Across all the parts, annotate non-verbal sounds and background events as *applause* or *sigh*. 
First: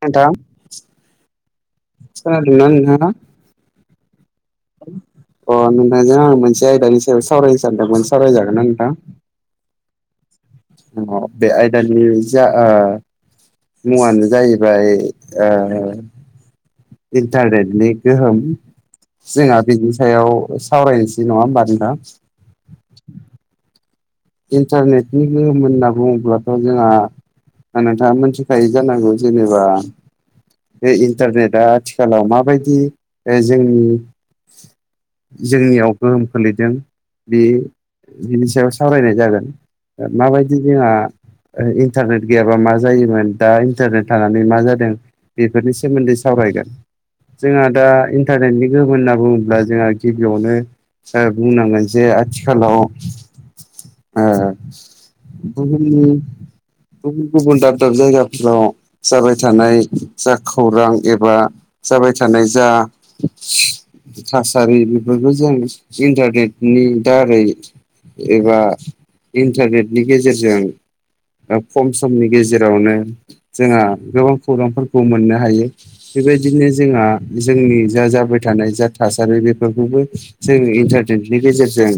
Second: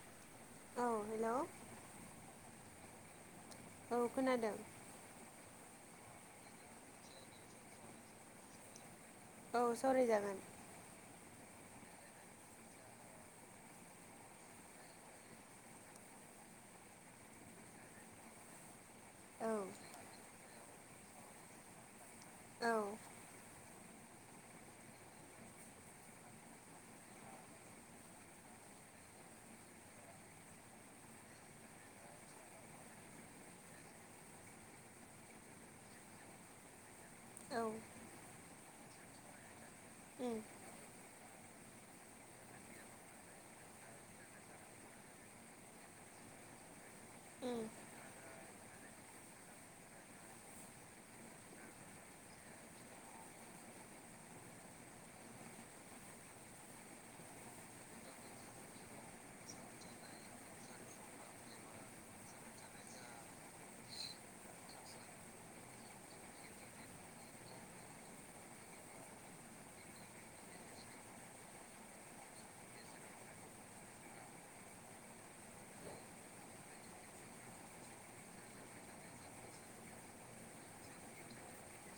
नोंथां औ हेलौ खोनादोंना नोंथांङा? औ खोनादों। नोंजों आं मोनसे आयदानि सायाव सावरायनो सानदोंमोन सावराय जागोनना नोंथां? औ सावराय जागोन। अ बे आयदानि जा ओ मुङानो जाहैबाय ओ इन्टारनेटनि गोहोम औ जोंहा बिनि सायाव सावरायनोसै नङा होमबा नोंथां? औ। इन्टारनेटनि गोहोम होनना बुङोब्लाथ' जोंहा नोंथाङा मिथिखायो जानांगौ जेनेबा बे इन्टारनेटआ आथिखालाव माबायदि जोंनि जोंनियाव गोहोम खोलैदों बे उम बिनि सायाव सावरायनाय जागोन उम माबायदि जोंहा इन्टारनेट गैयाबा मा जायोमोन दा इन्टारनेट थानानै मा जादों? बेफोरनि सोमोन्दै सावरायगोन उम जोंहा दा इन्टारनेटनि गोहोम होनना बुङोब्ला जोंहा गिबियावनो जाहा बुंनांगोन जे आथिखालाव ओ बुहुमनि गुबुन गुबुन दाब दाब जायगाफोराव जाबाय थानाय जा खौरां एबा जाबाय थानाय जा थासारि बेफोरखौ जों इन्टारनेटनि दारै एबा इन्टारनेटनि गेजेरजों खम समनि गेजेरावनो जोंहा गोबां खौरांफोर खौ मोननो हायो बेबायदिनो जोंहा जोंनि जा जाबाय थानाय जा थासारि बेफोरखौ जों इन्टारनेटनि गेजेरजों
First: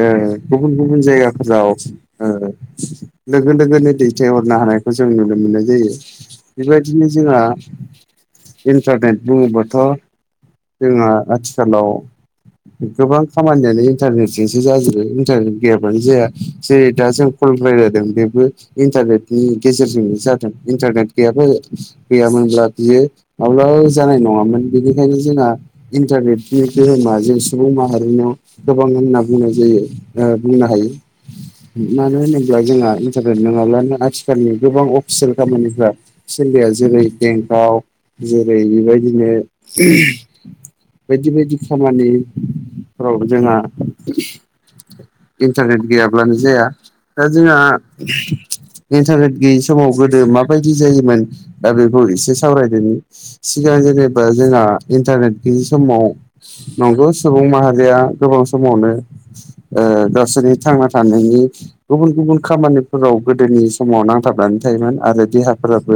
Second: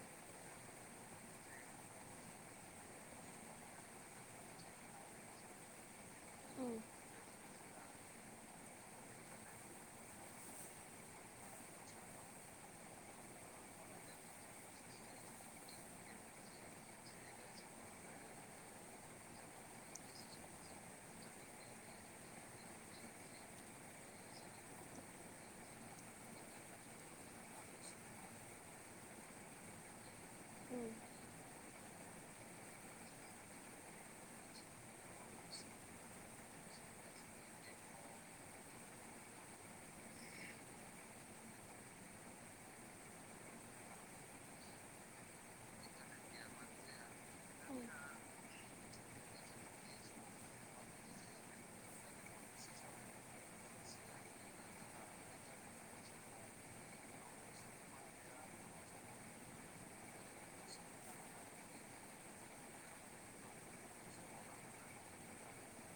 ओ गुबुन गुबुन जायगाफोराव ओ लोगो लोगोनो दैथायहरनो हानाय खौ जों नुनो मोननाय जायो उम बेबायदिनो जोंहा इन्टारनेट बुङोबाथ' जोंहा आथिखालाव गोबां खामानियानो इन्टारनेटजोंसो जाजोबाय इन्टारनेट गैयाबानो जाया जेरै दा जों फन रायलायदों बेबो इन्टारनेटनि गेजेरजोंनो जादों। इन्टारनेट गैयाबो गैयामोनब्ला बियो माब्लाबो जानाय नङामोन बेनिखायनो जोंहा इन्टारनेटनि गोहोमा जों सुबुं माहारिनियाव गोबां होनना बुंनाय जायो। नो हायो मानो होनोब्ला जोंहा इनन्टारनेट नङाब्लानो आथिखालनि गोबां अफिसियेल खामानिफ्रा सलिया जेरै बेंकआव जेरै बेबायदिनो बायदि बायदि खामानिफ्राव जोंहा इन्टारनेट गैयाब्लानो जाया दा जोंहा उम इन्टारनेट गैयि समाव गोदो माबायदि जायोमोन दा बेखौ एसे सावरायदोनि सिगां जेनेबा जोंहा इन्टारनेट गैयि समाव नंगौ सुबुं माहारिया गोबां समाव फनो ओ गावसोरनि थांना थानायनि गुबुन गुबुन खामानिफोराव गोदोनि समाव नांथाबनानै था थायोमोन आरो देहाफोराबो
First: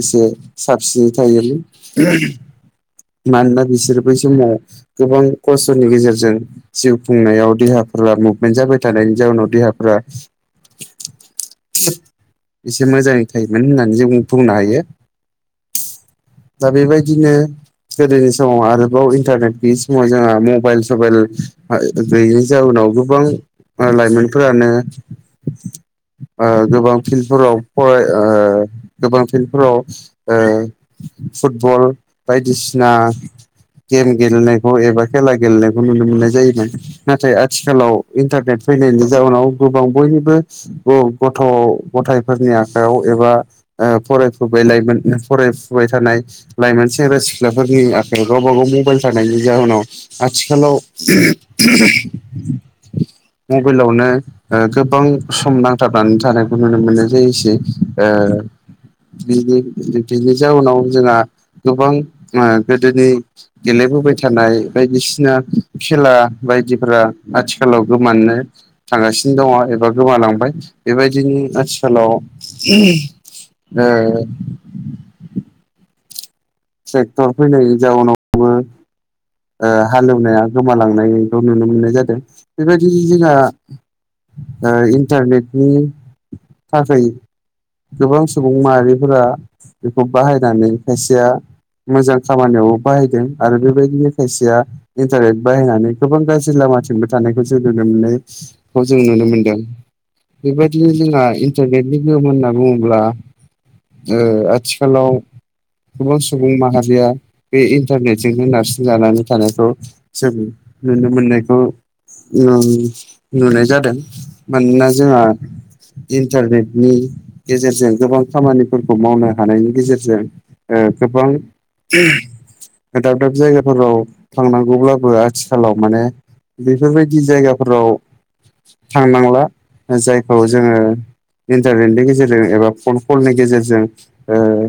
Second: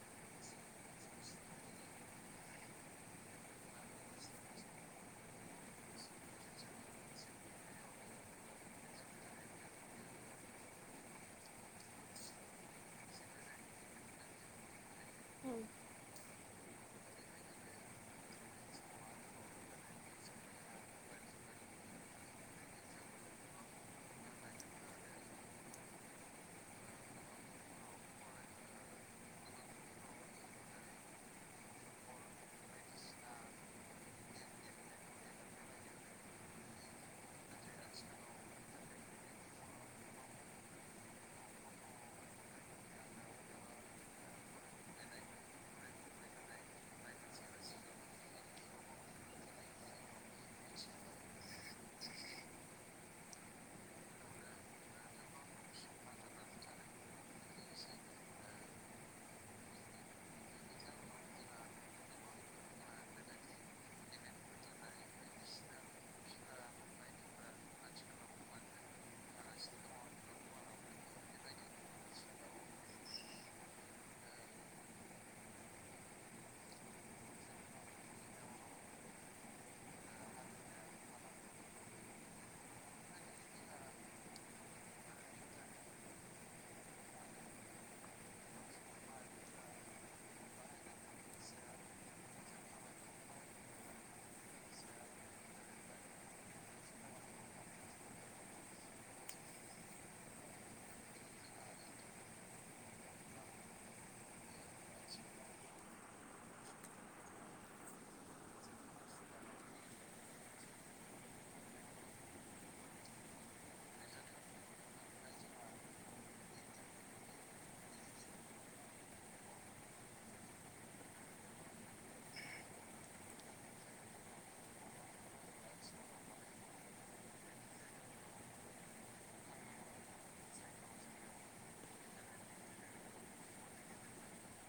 एसे साबसिनै थायोमोन। मानोना बिसोर बै समाव गोबां खस्थ'नि गेजेरजों जिउ खुंनायाव देहा *unintelligible* मुभमेन्ट जाबाय थानायनि जाउनाव देहाफोरा एसे मोजाङै थायोमोन होननानै जों बुंनो हायो। *inaudible* दा बेबायदिनो गोदोनि समाव आरोबाव इन्टारनेट गैयि समाव जोंहा मबाइल सबाइल ओ गैयै जाउनाव गोबां ओ लाइमोनफोरानो ओ गोबां फिल्डफोराव फराय ओ गोबां फिल्डफोराव ओ फुटबल बायदिसिना गेम गेलेनायखौ एबा खेला गेलेनायखौ नुनो मोननाय जायोमोन। नाथाय आथिखालाव इन्टारनेट फैनायनि जाउनाव गोबां बयनिबो ग-गथ' गथ थायफोरनि आखायाव एबा ओ फरायफुबाय लायमोन फरायफुबाय थानाय लायमोन सें सेंग्रा सिख्लाफोरनि आखायाव गावबा गाव मबाइल थानायनि जाहोनाव आथिखालाव *inaudible* मबाइलावनो ओ गोबां सम नांथाबनानै थानायखौ नुनो मोननाय जायोसै ओ ओ बिनि बिब्दिनि जाउनाव जोंहा गोबां ओ गोदोनि गेले बोबाय थानाय बायदिसिना खेला बायदि फोरा आथिखालाव गोमानो थांगासिनो दङ एबा गोमालांबाय बेबायदिनो आथि खालाव ओ ट्रेक्टर फैनायनि जाउनावबो ओ हालेवनाया गोमालांनायखौ नुनो मोननाय जादों बेबायदिनो जोंहा ओ इन्टारनेटनि थाखाय गोबां सुबुं माहारिफोरा बेखौ बाहायनानै खायसेया मोजां खामानियाव बाहायदों आरो बेबायदिनो खायसेया इन्टारनेट बाहायनानै गोबां गाज्रि लामाथिंबो थानायखौ जों *unintelligible* खौ जों नुनो मोनदों। बेबायदिनो जोंहा इन्टारनेटनि गोहोम होनना बुङोब्ला ओ आथिखालाव गोबां सु सुबुं माहारिया बे इन्टारनेटजोंनो नारसिनजानानै थानायखौ जों नुनो मोन नायखौ नुन-नुनाय जादों मानोना जोंहा इन्टारनेटनि गेजेरजों गोबां खामानिफोरखौ मावनो हानायनि गेजेरजों ओ गोबां दाब दाब जायगाफोराव थांनांगौब्लाबो आथिखालाव माने बेफोरबायदि जायगाफोराव थांनांला जायखौ जोङो इन्टारनेटनि गेजेरजों एबा फन कलनि गेजेरजों ओ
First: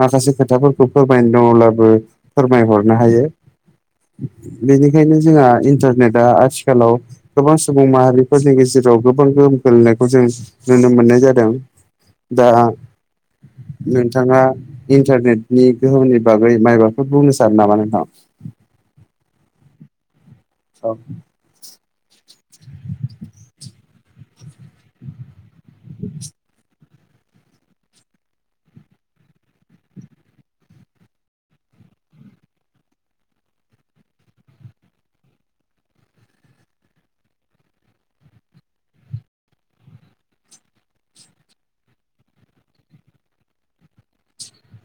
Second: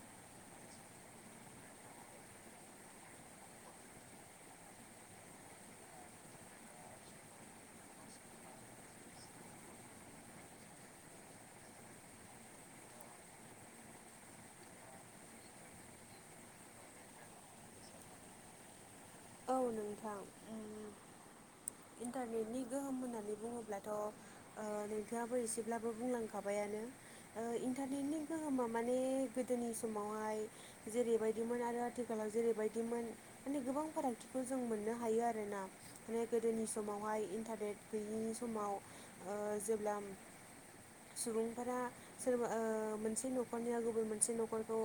माखासे खोथाफोरखौ फोरमायनो दङब्लाबो फोरमायहरनो हायो। बेनिखायनो जोंहा इन्टारनेटआ आथिखालाव गोबां सुबुं माहारिफोरनि गेजेर राव गोबां गोहोम गोलैनायखौ जों नुनो मोन्नाय जादों दा नोंथाङा इन्टारनेटनि गोहोमनि बागै माइबाफोर बुंनो सानो नामा नोंथां? औ नोंथां उम इन्टारनेटनि गोहोम होननानै बुङोब्ला *inaudible* ओ नोंथाङाबो एसेब्लाबो बुंलांखाबायानो ओ इन्टारनेटनि गोहोमा माने गोदोनि समावहाय जेरैबायदिमोन आरो आथिखालाव जेरैबायदिमोन माने गोबां फाराग खौ जों मोननो हायो आरो ना माने गोदोनि समावहाय इन्टारनेट गैयिनि समाव ओ जेब्ला सुबुंफोरा सोरबा ओ मोनसे न'खरनिया गुबुन मोनसे न'खरखौ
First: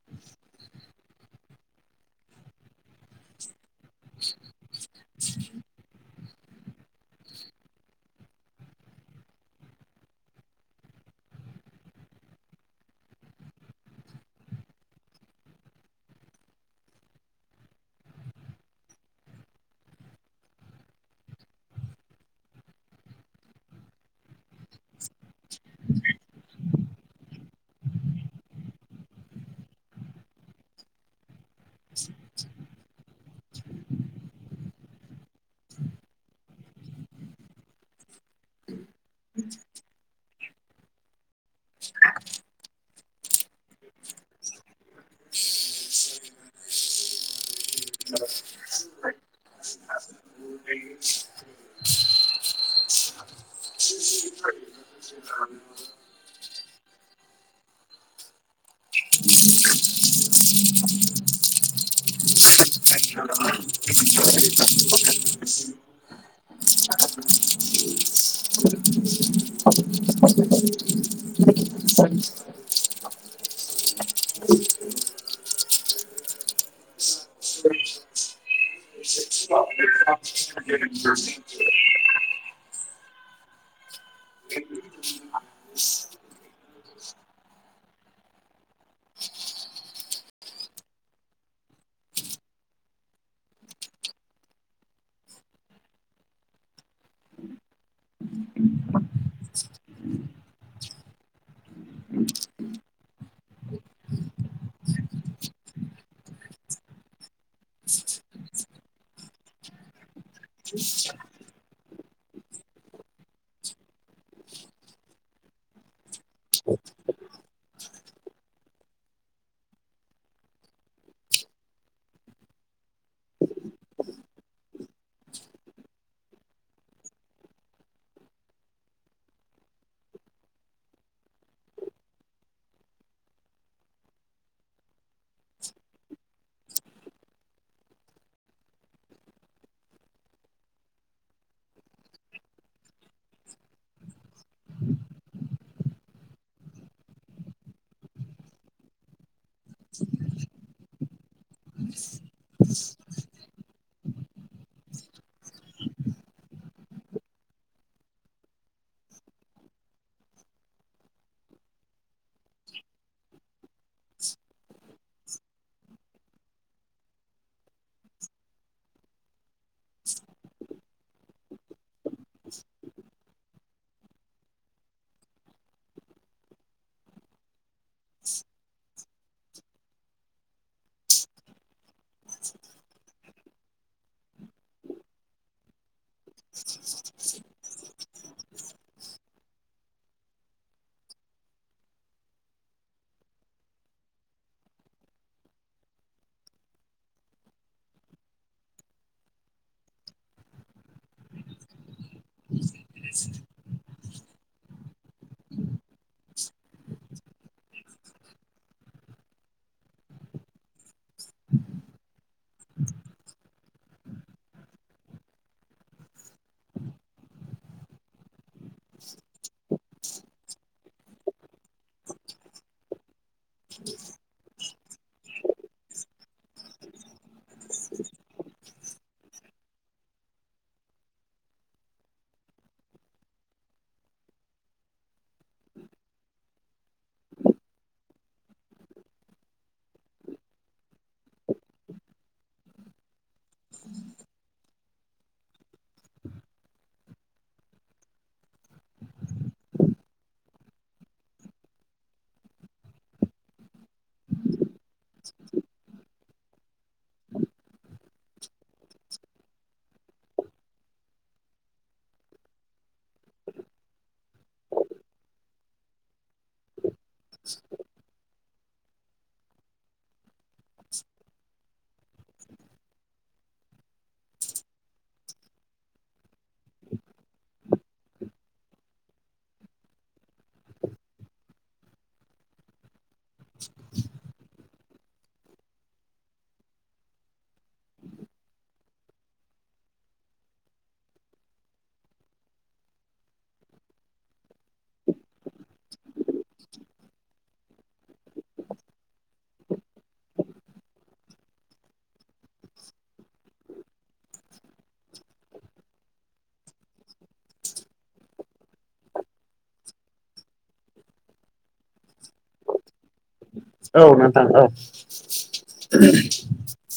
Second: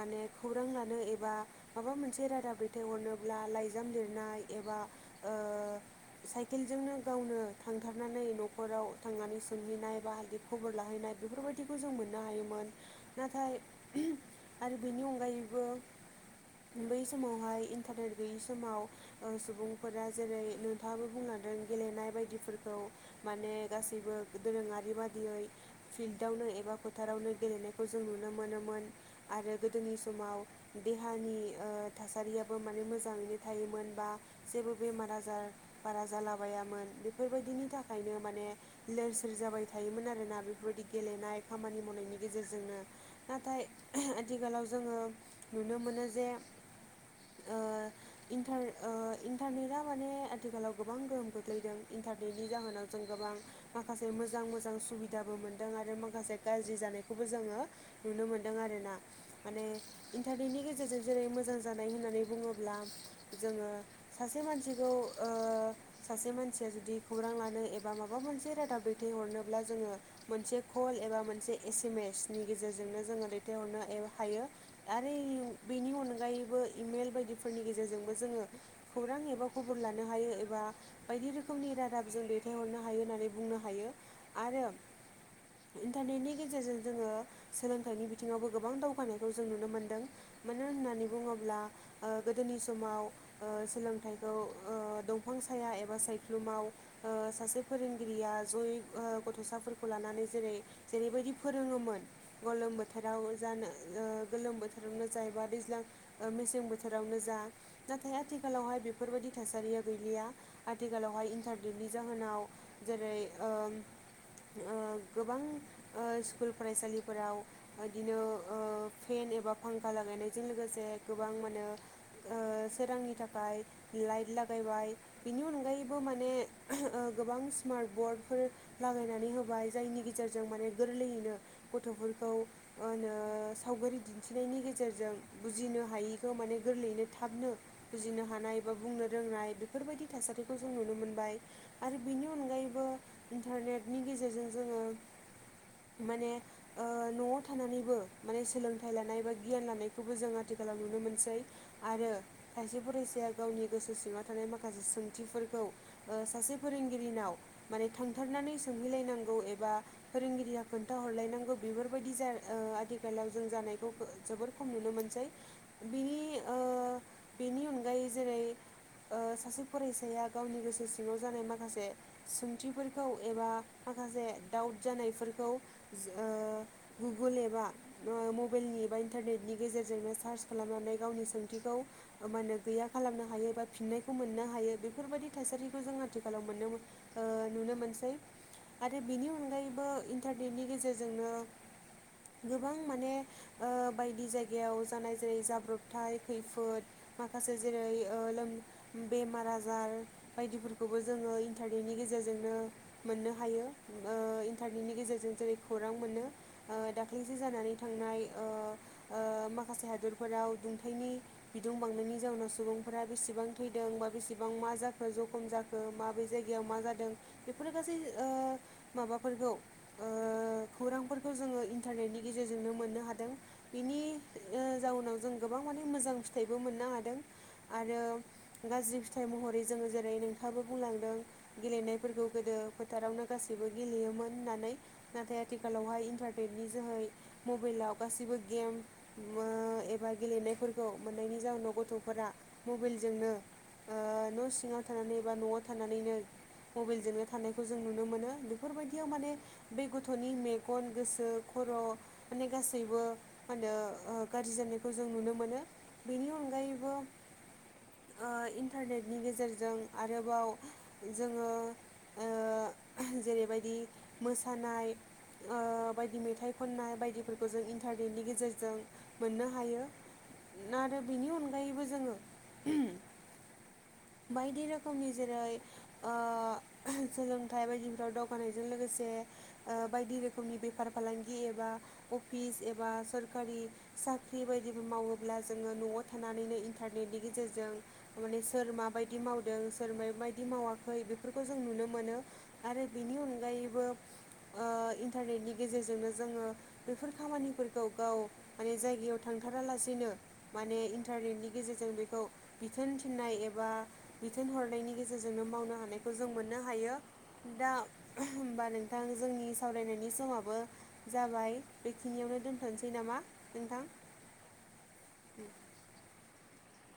माने खौरां लानो एबा माबा मोनसे रादाब दैथाय हरनोब्ला लाइजाम लिरनाय एबा ओ *inaudible* साइकेलजोंनो गावनो थांथारनानै न'खराव थांनानै सोंहैनाय बाइदि खबर लाहैनाय। बेफोरबायदिखौ जों मोननो हायोमोन नाथाय। आरो बेनि अनगायैबो बै समावहाय इन्टारनेट गैयि। समाव सुबुंफोरा जेरै नोंथाङाबो बुंलांदों गेलेनाय बायदिफोरखौ माने। गासैबो दोरोङारि बादियै फिल्डआवनो एबा फोथारावनो गेलेनायखौ जों नुनो मोनो। मोन आरो गोदोनि समाव देहानि ओ थासारियाबो माने मोजाङैनो। थायोमोन बा जेबो बेमार आजार बारा जालाबायामोन बेफोरबायदिनि थाखायनो माने। लोर-सोर जाबाय थायोमोन आरोना बेफोरबायदि गेलेनाय खामानि मावनायनि गेजेरजोंनो। नाथाय आथिखालाव जोङो नुनो मोनो जे। ओ इन्टार ओ इन्टारनेटआ माने आथिखालाव गोबां गोहोम खोख्लैदों इन्टारनेटनि जाहोनाव जों गोबां। माखासे मोजां-मोजां सुबिदाबो मोनदों आरो माखासे। गाज्रि जानायखौबो जोङो नुनो मोन्दों आरोना। माने इन्टारनेटनि गेजेरजों जेरै मोजां जानाय होननानै बुङोब्ला। जोङो सासे मानसिखौ ओ सासे मानसिया जुदि खौरां लानो एबा माबा मोन। मोनसे रादाब दैथायहरनोब्ला जोङो मोनसे कल एबा मोनसे एस-एम-एस नि गेजेरजोंनो जोङो। दैथायहरनो हायो आरो बेनि अनगायैबो इमेल बायदिफोरनि गेजेरजों। जोङो खौरां एबा खबर लानो हायो एबा बायदि रोखोमनि रादाब जों बे। दैथायहरनो हायो होननानै बुंनो हायो आरो। इन्टारनेटनि गेजेरजों जोङो सोलोंथाइनि बिथिङावबो गोबां दावगानायखौ जों नुनो मोनदों। मानो होननानै बुङोब्ला ओ गोदोनि। समाव ओ सोलोंथाइखौ ओ दंफां साया एबा सायख्लुमाव ओ सासे। फोरोंगिरिया ज'यै गथ'साफोरखौ लानानै जेरै-जेरैबायदि फोरोङोमोन। गोलोम बोथोराव जानो ओ गोलोम बोथोरावनो जा एबा दैज्लां मेसें बोथोरावनो जा। नाथाय आथिखालावहाय बेफोरबायदि थासारिया गैलिया आथिखालावहाय इन्टारनेटनि जाहोनाव। जेरै ओ। ओ गोबां ओ स्कुल फरायसालिफोराव बिदिनो ओ फेन। एबा फांखा जागायनायजों लोगोसे गोबां मानो। *inaudible* सोरांनि थाखाय लाइट लागायबाय बिनि अनगायैबो माने ओ गोबां। स्मार्ट बर्डफोर लागायनानै होबाय जायनि गेजेरजों माने गोरलैयैनो गथ'फोरखौ। होनो सावगारि दिन्थिनायनि गेजेरजों बुजिनो हायिखौ माने गोरलैयैनो। थाबनो बुजिनो हानाय बा बुंनो रोंनाय बेफोरबायदि थासारिखौ जों नुनो मोनबाय आरो बे। बेनि अनगायैबो इन्टारनेटनि गेजेरजों जोङो। माने ओ न'आव थानानैबो माने सोलोंथाइ लानाय बा गियान लानायखौबो जों आथिखा। लाव नुनो मोनसै। आरो खायसे फरायसाया गावनि गोसो सिङाव थानाय माखासे सोंथिफोरखौ सासे फोरों। फोरोंगिरिनाव माने थांथारनानै सोंहैलायनांगौ एबा फोरोंगिरिया खोन्थाहरलायनांगौ बे। बेफोरबायदि जा आथिखालाव जों जानायखौ जोबोर खम नुनो मोनसै बिनि। ओ बेनि अनगायै जेरै *inaudible* ओ सासे फरायसाया गावनि गोसो सिङाव जानाय माखासे सोंथिफोरखौ एबा। माखासे दाउट जानायफोरखौ ओ गुगोल एबा मबाइलनि ब। इन्टारनेटनि गेजेरजोंनो सार्च खालामनानै गावनि। थिखौ मा होने गैया खालामनो हायो बा फिननायखौ मोननो हायो बेफोरबायदि थासारिखौ जों आथिखालाव। मोन ओ नुनो मोनसै। आरो बिनि अनगायैबो इन्टारनेटनि गेजेरजोंनो। गोबां माने ओ बायदि जायगायाव जानाय जेरै जाब्रबथाय। खैफोद माखासे जेरै ओ बेमार-आजार बायदिफोरखौबो जोङो। ओ इन्टारनेटनि गेजेरजोंनो मोननो हायो ओ इन्टारनेटनि गेजेरजों जेरै खौरां मोनो। ओ दाख्लैसो जानानै थांनाय ओ-ओ माखासे हादरफोराव दुथांनि। बिदुं बांनायनि जाउनाव सुबुंफोरा बेसेबां थैदों बा बेसेबां मा जाखो जखम जाखो माबायदि जायगायाव मा जादों बेफोर गासै ओ माबाफोरखौ ओ खौरां खौ जोङो इन्टारनेटनि गेजेरजोंनो मोननो हादों बेनि ओ जाउनाव जों गोबां माने मोजां फिथाइबो मोननो हादों आरो गाज्रि फिथाइ महरै जोङो जेरै नोंथाङाबो बुंलांदों गेलेनायफोरखौ गोदो फोथारावनो गासैबो गेलेयोमोन होननानै नाथाय आथिखालावहाय इन्टारनेेटनि जोहै मबाइलाव गासैबो गेम एबा गेलेनायफोरखौ मोननायनि जाउनाव गथफोरा मबाइलजोंनो ओ न सिङाव थानानै एबा नआव थानानैनो मबाइलजोंनो थानायखौ जों नुनो मोनो बेफोरबायदियाव माने बे गथनि मेगन गोसो खर माने गासैबो मा होनो ओ गाज्रि जानायखौ जों नुनो मोनो बेनि अनगायैबो ओ इन्टारनेटनि गेजेरजों आरोबाव जोङो ओ जेरैबायदि मोसानाय ओ बायदि मेथाइ खननाय बाय दिफोरखौ जों इन्टारनेटनि गेजेरजों मोननो हायो। ना आरो बिनि अनगायैबो जोङो बायदि रोखोमनि जेरै ओ सोलोंथाइ बायदिफ्राव दावगानायजों लोगोसे ओ बायदि रोखोमनि बेफार फालांगि एबा अफिस एबा सोर खारि साख्रि बायदिबो मावो अब्ला जोङो नआव थानानैनो इन्टारनेटनि गेजेरजों माने सोर माबायदि मावदों सोर बायदि मावाखै बेफोरखौ जों नुनो मोनो आरो बेनि अनगायैबो ओ इन्टारनेटनि गेजेरजोंनो जोङो बेफोर खामानिफोरखौ गाव माने जायगायाव थांथारालासेनो माने इन्टारनेटनि गेजेरजों बेखौ बिथोन थिननाय एबा बिथोन हर नायनि गेजेरजोंनो मावनो हानाय खौ जों मोननो हायो दा होमबा नोंथां जोंनि सावरायनायनि समाबो जाबाय बेखिनियावनो दोनथनोसै नामा नोंथां? औ नोंथां औ *unintelligible*